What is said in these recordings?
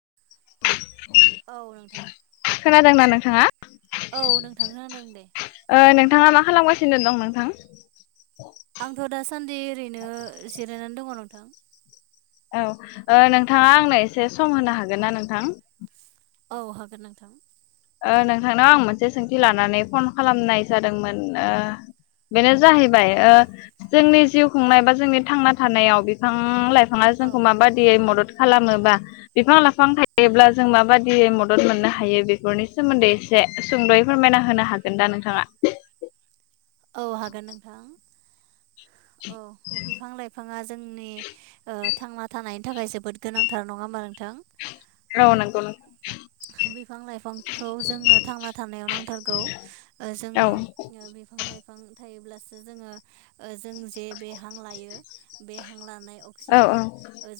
[inaudible] औ नोंथां खोनादोंना नोंथाङा औ नोंथां खोनादों नोय ओ नोंथाङा मा खालामगासिनो दं नोंथां आंथ' दासान्दि ओरैनो जिरायनानै दङ नोंथां औ ओ नोंथाङा आंनो एसे सम होनो हागोन ना नोंथां औ हागोन नोंथां ओ नोंथांनाव आं मोनसे सोंथि लानानै फन खालामनाय जादोंमोन ओ बेनो जाहैबाय ओ जोंनि जिउ खुंनाय बा जोंनि थांना थानायाव बिफां लाइफां थाङा औ जोंखौ माबायदियै मदद खालामोबा बिफां लाइफां थायोब्ला जों माबायदि मदद मोननो हायो बे बेफोरनि सोमोन्दै एसे सुंद'यै फोरमायना होनो हागोन दा नोंथाङा औ हागोन नोंथां औ बिफां लाइफाङा जोंनि ओ थांना थानायनि थाखाय जोबोद गोनांथार नङा होमबा नोंथां औ नोंगौ नो बिफां लाइफांखौ जोंनो थांना थानायाव नांथारगौ औ जोङो बिफां लाइफां थायोब्लासो जोङो जों जे बे हां लायो बे हां लानाय औ औ अक्सिजेन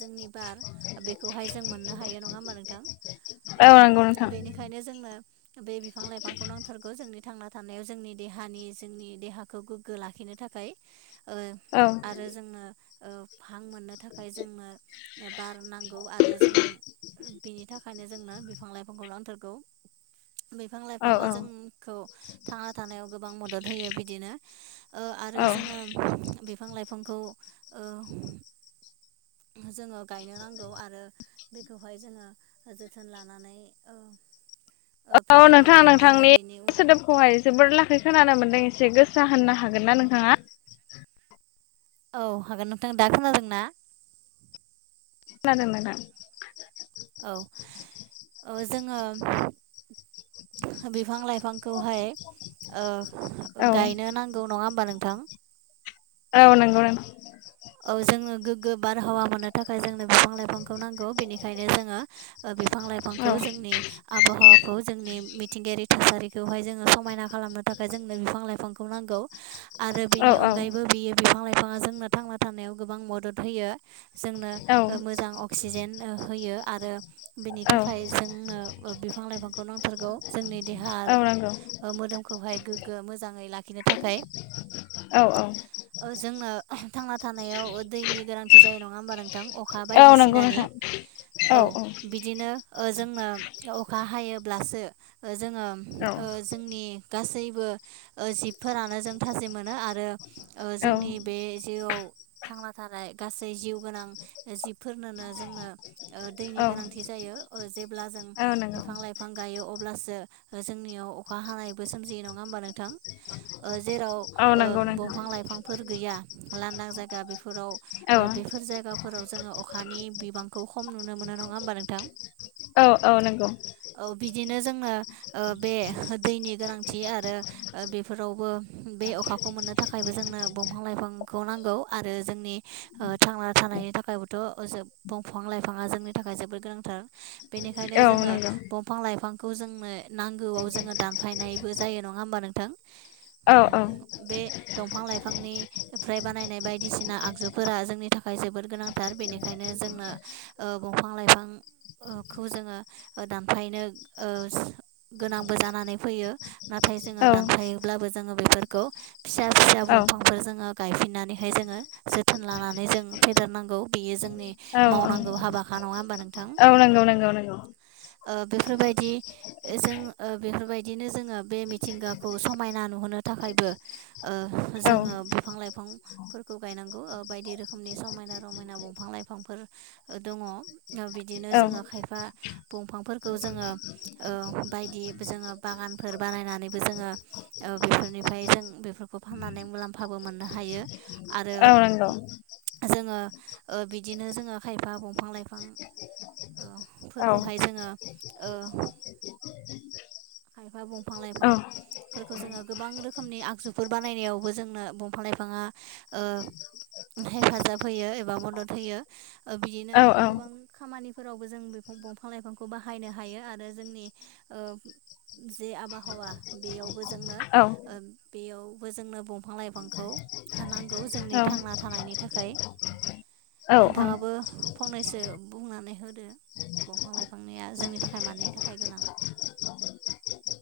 जोंनि बार बेखौहाय जों मोननो हायो थायो नङा होमबा नोंथां औ ओ नंगौ नोंथां बेनिखायनो जोंनो बे बिफां लाइफांखौ नांथारगौ जोंनि थांना थानायाव जोंनि देहानि जोंनि देहाखौ गोग्गो लाखिनो थाखाय ओ औ आरो जोंनो ओ हां मोननो थाखाय जोंनो बार नांगौ आरो जों बिनि थाखायनो जोंनो बिफां लाइफांखौ नांथारगौ बिफां औ लाइफाङा औ जोंखौ थांना थानायाव गोबां मदद होयो बिदिनो ओ आरो औ जोङो बिफां लाइफांखौ ओ [inaudible] जोङो गायनो नांगौ आरो बेखौहाय जोङो जोथोन लानानै ओ औ नोंथाङा फेदेरनांगोन आरो नोंथांनि बेनि उन सोदोबखौहाय जोबोर लाखै खोनानो मोन्दों एसे गोसा होननो हागोन ना नोंथाङा औ हागोन नोंथां दा खोनादोंना खोनदों नोंथां औ औ जोङो बिफां लाइफां बिफांखौहाय ओ औ गायनो नांगौ नङा होमबा नोंथां औ नंगौ औ जोङो गोगो बारहावा मोनो थाखाय जोंनो बिफां लाइफांखौ नांगौ बिनिखायनो जोङो बिफां औ लाइफांखौ जोंनि आबहावा खौ जोंनि मिथिंगायारि थासारि। बेखौहाय जोंङो समायना खालामनो थाखाय जोंनो बिफां लाइफांखौ नांगौ। आरो औ बिनि अनगायैबो बियो बिफां लाइफांङा जोंनो थांना थानायाव गोबां मदद होयो। औ जोंनो मोजां अक्सिजेन होयो आरो बेनि औ थाखाय जोंनो। बिफां लाइफांखौ नांथारगौ जोंनि देहा औ नंगौ मोदोमखौहाय गोग्गो मोजांङै लाखि थाखाय औ औ [unintelligible] जोंनों। थांना थानायाव दैनि गोनांथि जायो नंङा होमब नों अखा औ नंगौ बायदिसिनानि नोंथां औ औ औबिदिनो जों अखा हायोब्लासो जोंङो औ जोंनि। गासैबो जिबफोरानो जों थाजि मोनो आरो औ जोंनि बे जिउआव। थांना थानाय गासै जिउ गोनां जिबफोरनोनो जोंनो दैनि औ गोनांथि जायो जेब्ला जों औ नंगौ बिफां लाइफां गायो अ अब्लासो जोंनियाव अखा हानायबो सोमजियो नंङा होमबा नोंथां। जेराव औ नंगौ नोंथां दंफां लाइफांफोर गैया लांदां जायगा बेफोराव औ। फोराव जोंङो अखानि बिबांखौ खम नुनो मोनो नंङा होमबा नोंथां? औ औ नंगौ। औ बिदिनो जोनो बे दैनि गोनांथि आरो बेफोरावबो बे अखा माखौ मोननो थाखायबो जोंनो दंफां लाइफांखौ नांगौ। आरो जोंनि थांना थानायनि थाखायबोथ दंफां लाइफाङा जोंनि थाखाय जोबोद गोनांथार। [inaudible] बेनिखायनो औ जोंङो नंगौ दंफां लाइफां खौ जोंनो नांगौआव जोंङो दानफायनायबो जायो नङा होमबा नोंथां। औ औ [inaudible] बे दंफां लाइफांनिफ्राय बानायनाय बाय बायदिसिना आगजुफोरा जोंनि थाखाय जोबोद गोनांथार बेनिखायनो जोंनो दंफां लाइफां। खौ जोंङो दानफायनो गोनांबो जानानै फैयो नाथाय। ना जोंङो औ दानफायोब्लाबो जोंङो बेफोरखौ फिसा फिसा औ दंफांफोर जोङो गायफिननानै। बेहाय जोंङो जोथोन लानानै जों फेदेरनांगौ बेयो जोंनि औ मावनांगौ हाबाख नङा होनबानो औ नंगौ नंगौ। बेफोरबायदि जों बेफोरबायदिनो जोंङो बे मिथिंगाखौ समायना नुहोनो थाखायबो औ जोंङो बिफां लाइफां। फोरखौ गायनांगौ बायदि रोखोमनि समायना रमायना दंफां लाइफांफोर दंङ। बिदिनो जोंङो औ खायफा दंफांफोरखौ जोंङो बायदि जोंङो बागानफोर बानायनानैबो जोंङो। बेफोरनिफ्राय जों बेफोरखौ फाननानै मुलाम्फाबो मोननो हायो। औ नंगौ। जोंङो बिदिनो जोंङो खायफा दंफां लाइफां [inaudible] औ फोरखौहाय जोंङो। खायफ बफांलायफां। फोरखौ जोंङो गोबां रोखोमनि आगजुफोर बानायनायावबो जोंनो दंफां लाइफाङा। हेफाजाब होयो एबा मदद होयो बिदिनो औ औ गोबां खामानिफोरावबो जों बे दंफां लाइफांखौ बाहायनो हायो आरो जोंनि जे आबहावा बेयावबो जोंनो औ बेयावबो जोंनो दंफां लाइफांखौ। नांगौ जोंनि औ थांना थानायनि थाखाय औ औ नोंथाङाबो। फंनैसो बुंनानै होदो। दंफां लाइफांनि जोंनि थाखाय मानैनि थाखाय गोनां।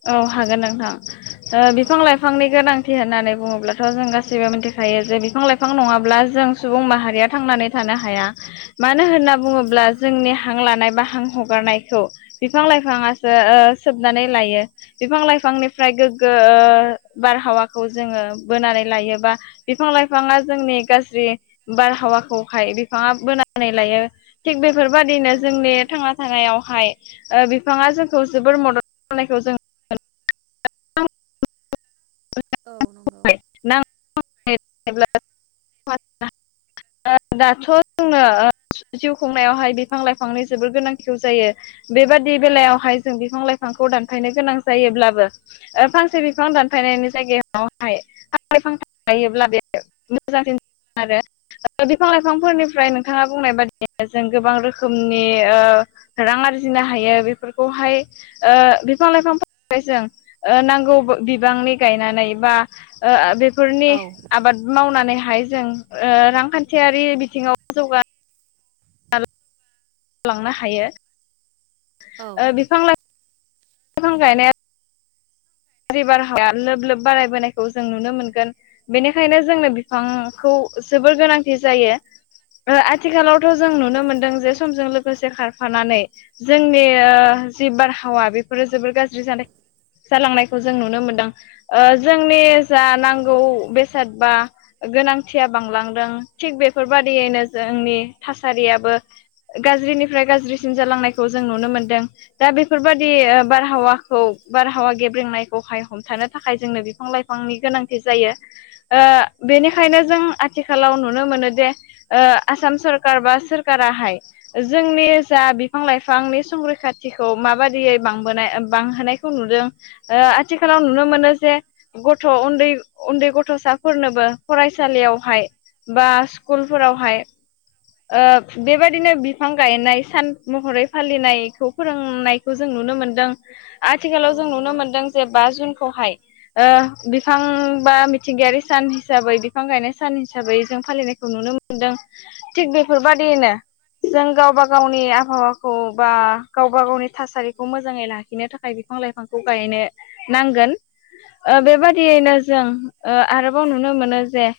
औ हागोन नोंथां औ बिफां लाइफांनि गोनांथि होननानै। बुङोब्लाथ जों गासैबो मिथिखायो जे बिफां लाइफां नङाब्ला जों सुबुं माहारिया थांनानै थानो हाया मानो होनना औ बुंङोब्ला जोंनि हां लानाय बा हां हगारनायखौ बिफां लाइफांङासो ओ‌ ओ सोबनानै लायो। बिफां लाइफांनिफ्राय गोग्गो ओ बारहावाखौ जोङो बोनानै लायोबा बिफां लाइफाङा जोंनि गाज्रि बारहावाखौहाय बिफाङा बोनानै लायो थिग बे औ फोरबायदिनो जोंनि नंगौ थांना थानायावहाय ओ बिफाङा जोंखौ जोबोर मदद खालामनायखौ जों औ नंगौ। [unintelligible] दाथ' जोंनो ओ जिउ खुंनायावहाय बिफां लाइफांनि जोबोर गोनांथि जायो बेबादि बेलायावहाय जों बिफां लाइफां खौ दानफायनो गोनां जायोब्लाबो फांसे बिफां दान फायनायनि जायगायावहाय फांनै फांथाम गायोब्ला बे मोजांसिन जायो आरो बिफां लाइफांफोरनिफ्राय नोंथाङा बुंनाय बादिनो जों गोबां रोखोमनि ओ रां आरजि नो हायो बेफोरखौहाय ओ बिफां लाइफांहााय जों ओ नांगौ बि बिबांनि गायनानै बा ओ बेफोरनि औ आबाद मावनानैहाय जों ओ रांखान्थियारि बिथिङाव जौगा लांनो हायो औ ओ बिफां लाइ फां गायनाया बारहाया लोब लोब बारायबोनायखौ जों नुनो मोनगोन बेनिखायनो जोंनो बिफांखौ जोबोर गोनांथि जायो आथिखालावथ' औ जों नंगौ नुनो मोनदों जे समजों लो गोसे खारफानानै जोंनि ओ जि बारहावा बेफोरो जोबोर गाज्रि जानाय जालांनायखौ जों नुनो मोनदों ओ जोंनि जा औ नांगौ नंगौ बेसाद बा गोनांथिया बांलांदों थिग बेफोरबादियैनो जोंनि थासारियाबो गाज्रिनिफ्राय गाज्रिसिन जालांनायखौ जों नुनो मोनदों दा बेफोरबायदि ओ बारहावा खौ बारहावा गेब्रेंनायखौहाय हमथानो थाखाय जोंनो बिफां लाइफांनि गोनांथि जायो। ओ औ बेनिखायनो नंगौ जों आथि खालाव नुनो मोनोजे ओ आसाम सरखार बा सोरखाराहाय जोंनि जा बिफां लाइफांनि संरैखाथिखौ माबायदियै बांबोनाय बांहोनायखौ नुदों ओ आथिखालाव नुनो मोनो जे गथ' उन्दै उन्दै गथ'साफोरनोबो फरायसालियावहाय बा स्कुलफोरावहाय ओ बेबायदिनो बिफां गायनाय सान महरै फालिनायखौ फोरोंनायखौ जों नुनो मोनदों औ आथिखालाव जों नंगौ नुनो मोनदों। जे बा जुनखौहाय ओ बिफां बा मिथिंगायारि सान हिसाबै बिफां गायनाय सान हिसा बै जों फालिनायखौ नुनो मोनदों थिग बेफोरबायदिनो जों गावबा गावनि आबहावाखौ बा गावबा गावनि थासारिखौ मोजाङै लाखिनो थाखाय बिफां लाइफांखौ गायनो नांगोन ओ बेबादियैनो जों ओ आरोबाव नुनो मोनो जे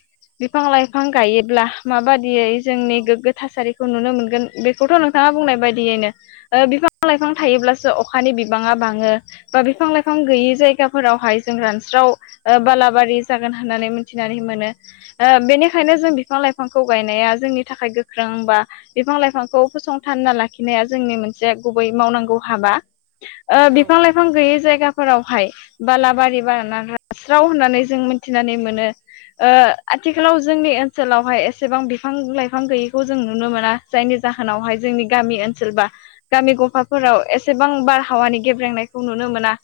बिफां लाइफां गायोब्ला माबादियै जोंनि औ गोग्गो थासारि खौ नुनो मोनगोन बेखौथ' नोंथाङा बुंनाय बायदियैनो ओ बिफां लाइफां थायोब्लासो अखानि बिबाङा बाङो बा बिफां लाइ फां गैयि जायगाफोरावहाय जों रानस्राव ओ बालाबारि जागोन होननानै मिथिनानै मोनो। ओ बेनिखायनो जों औ बिफां लाइफां खौ गायनाया जोंनि थाखाय गोख्रों बा बिफां लाइफांखौ फसंथानना लाखिनाया जोंनि मोनसे गुबै मावनांगौ हाबा ओ बिफां लाइफां गैयै जायगा फोरावहाय बालाबारि बानागास्राव होननानै जों मिथिनानै मोनो ओ आथिखालाव जोंनि ओनसोलावहाय एसेबां बिफां लाइफां गैयैखौ जों नुनो मोना जायनि जाहोनावहाय जों नि गामि ओनसोल बा गामि गफाफोराव एसेबां बारहावानि गेब्रेंनायखौ नुनो मोना।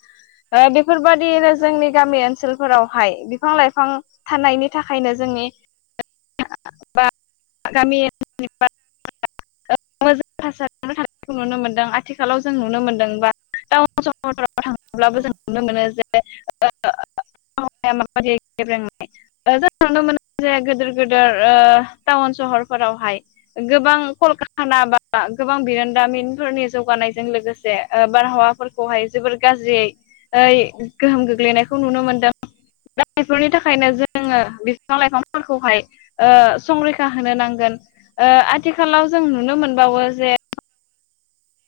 ओ बेफोरबायदिनो औ जोंनि नंगौ गामि ओनसोलफोरावहाय बिफां लाइफां थानायनि थाखायनो जोंनि [unintelligible] बा गामि [unintelligible] ओ मोजां थासारिखौ नुनो मोनदों आथिखालाव जों नुनो मोनदों बा टाउन सहराव औ थाङोब्लाबो जों नुनो मोनो जे [unintelligible] जों नुनो मोनो जे गिदिर गिदिर ओ टाउन सहरफोरावहाय गोबां कलखाना बा गोबां बिरोनदामिनफोरनि जौगानायजों लोगोसे बारहावाफोरखौहाय जोबोर गाज्रियै गोहोम गोग्लैनायखौ नुनो मोनदों। दा बेफोरनि थाखायनो जोङो बिफां लाइफांफोरखौहाय संरैखा होनो नांगोन। ओ आथिखालाव जों नुनो मोनबावो जे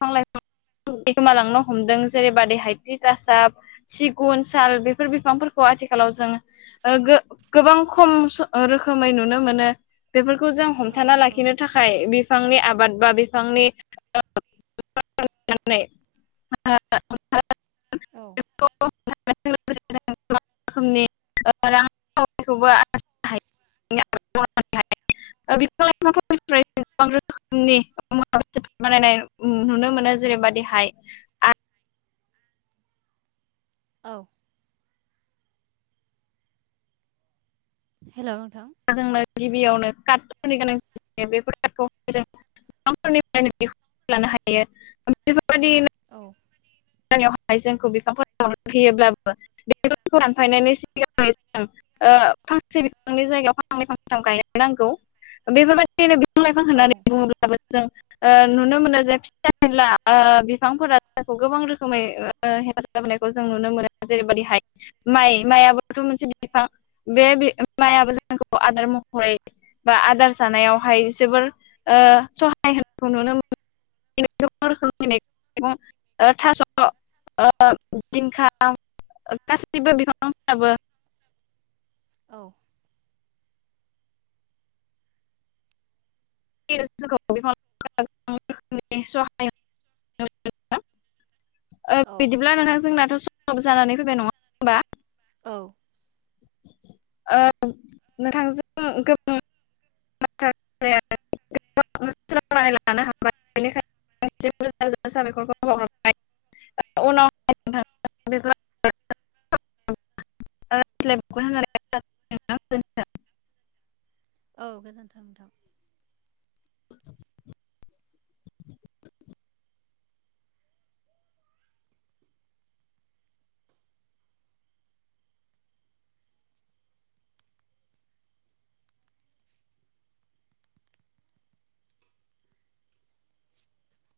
बिफां लाइफां गोमालांनो हमदों जेरैबाादि हायथि गासाब सिगुन साल बेफोर बिफांफोरखौहाय आथिखालाव जों गोबां खम रोखोमै नुनो मोनो बेफोर खौ जों औ हमथाना नंगौ लाखिनो थाखाय बिफांनि आबाद बा बिफांनि [unintelligible] [unintelligible] [unintelligible] [unintelligible] [unintelligible] औ [unintelligible] रोखोमनि रांखावरिखौबो आरजिनो हायो [unintelligible] बिफां लाइफांफोरफ्राय गोबां रोखोमनिु [unintelligible] बानायनाय नुनो मोनो जेरैबाददिहाय आ। औ हेल' नोंथां जोंनो गिबियावनो कार्टनि गोनांथि जायो बेफोर कार्ट जों न'फोरनिफ्रायनो दिहुना लानो हायो बेफोरबायदिनो औ [unintelligible] जोंखौ बिफांफोरखौ होयोब्लाबो बेफांखौ दानफायनायनि सिगां सिगां [unintelligible] ओ फांसे बिफांनि जायगायाव फांनै फांथाम गायनो नांगौ बेफोरबायदिनो बिफां लाइफां औ होननानै बुङोब्लाबो। जों नुनो मोनो जे फिसा फनला बिफांफोरा जायखौ गोबां रोखोमै हेफाजाब होनायखौ जों नुनो मोनो जेरैबायदिहाय माइ माइाबोथ' मोनसे बिफां बे बिफां माइ [unintelligible] [unintelligible] आदार महरै बा आदार जानायावहाय जोबोर ओ सहाय होनायखौ नुनो [unintelligible] [unintelligible] थास' [unintelligible] दिंखा गाससिबो बिफांफ्राबो औ [unintelligible] [unintelligible] बिदिब्ला नोंथां जोंनाथ' सब जानानै फैबाय नङा होनबा? औ ओ नोंथांजों गोबां [unintelligible] [unintelligible] हाबाय बेनिखायनो रोजा रोजा साबायखरखौ बावरबाय उनाव [unintelligible] [unintelligible] औ गोजोन्थों।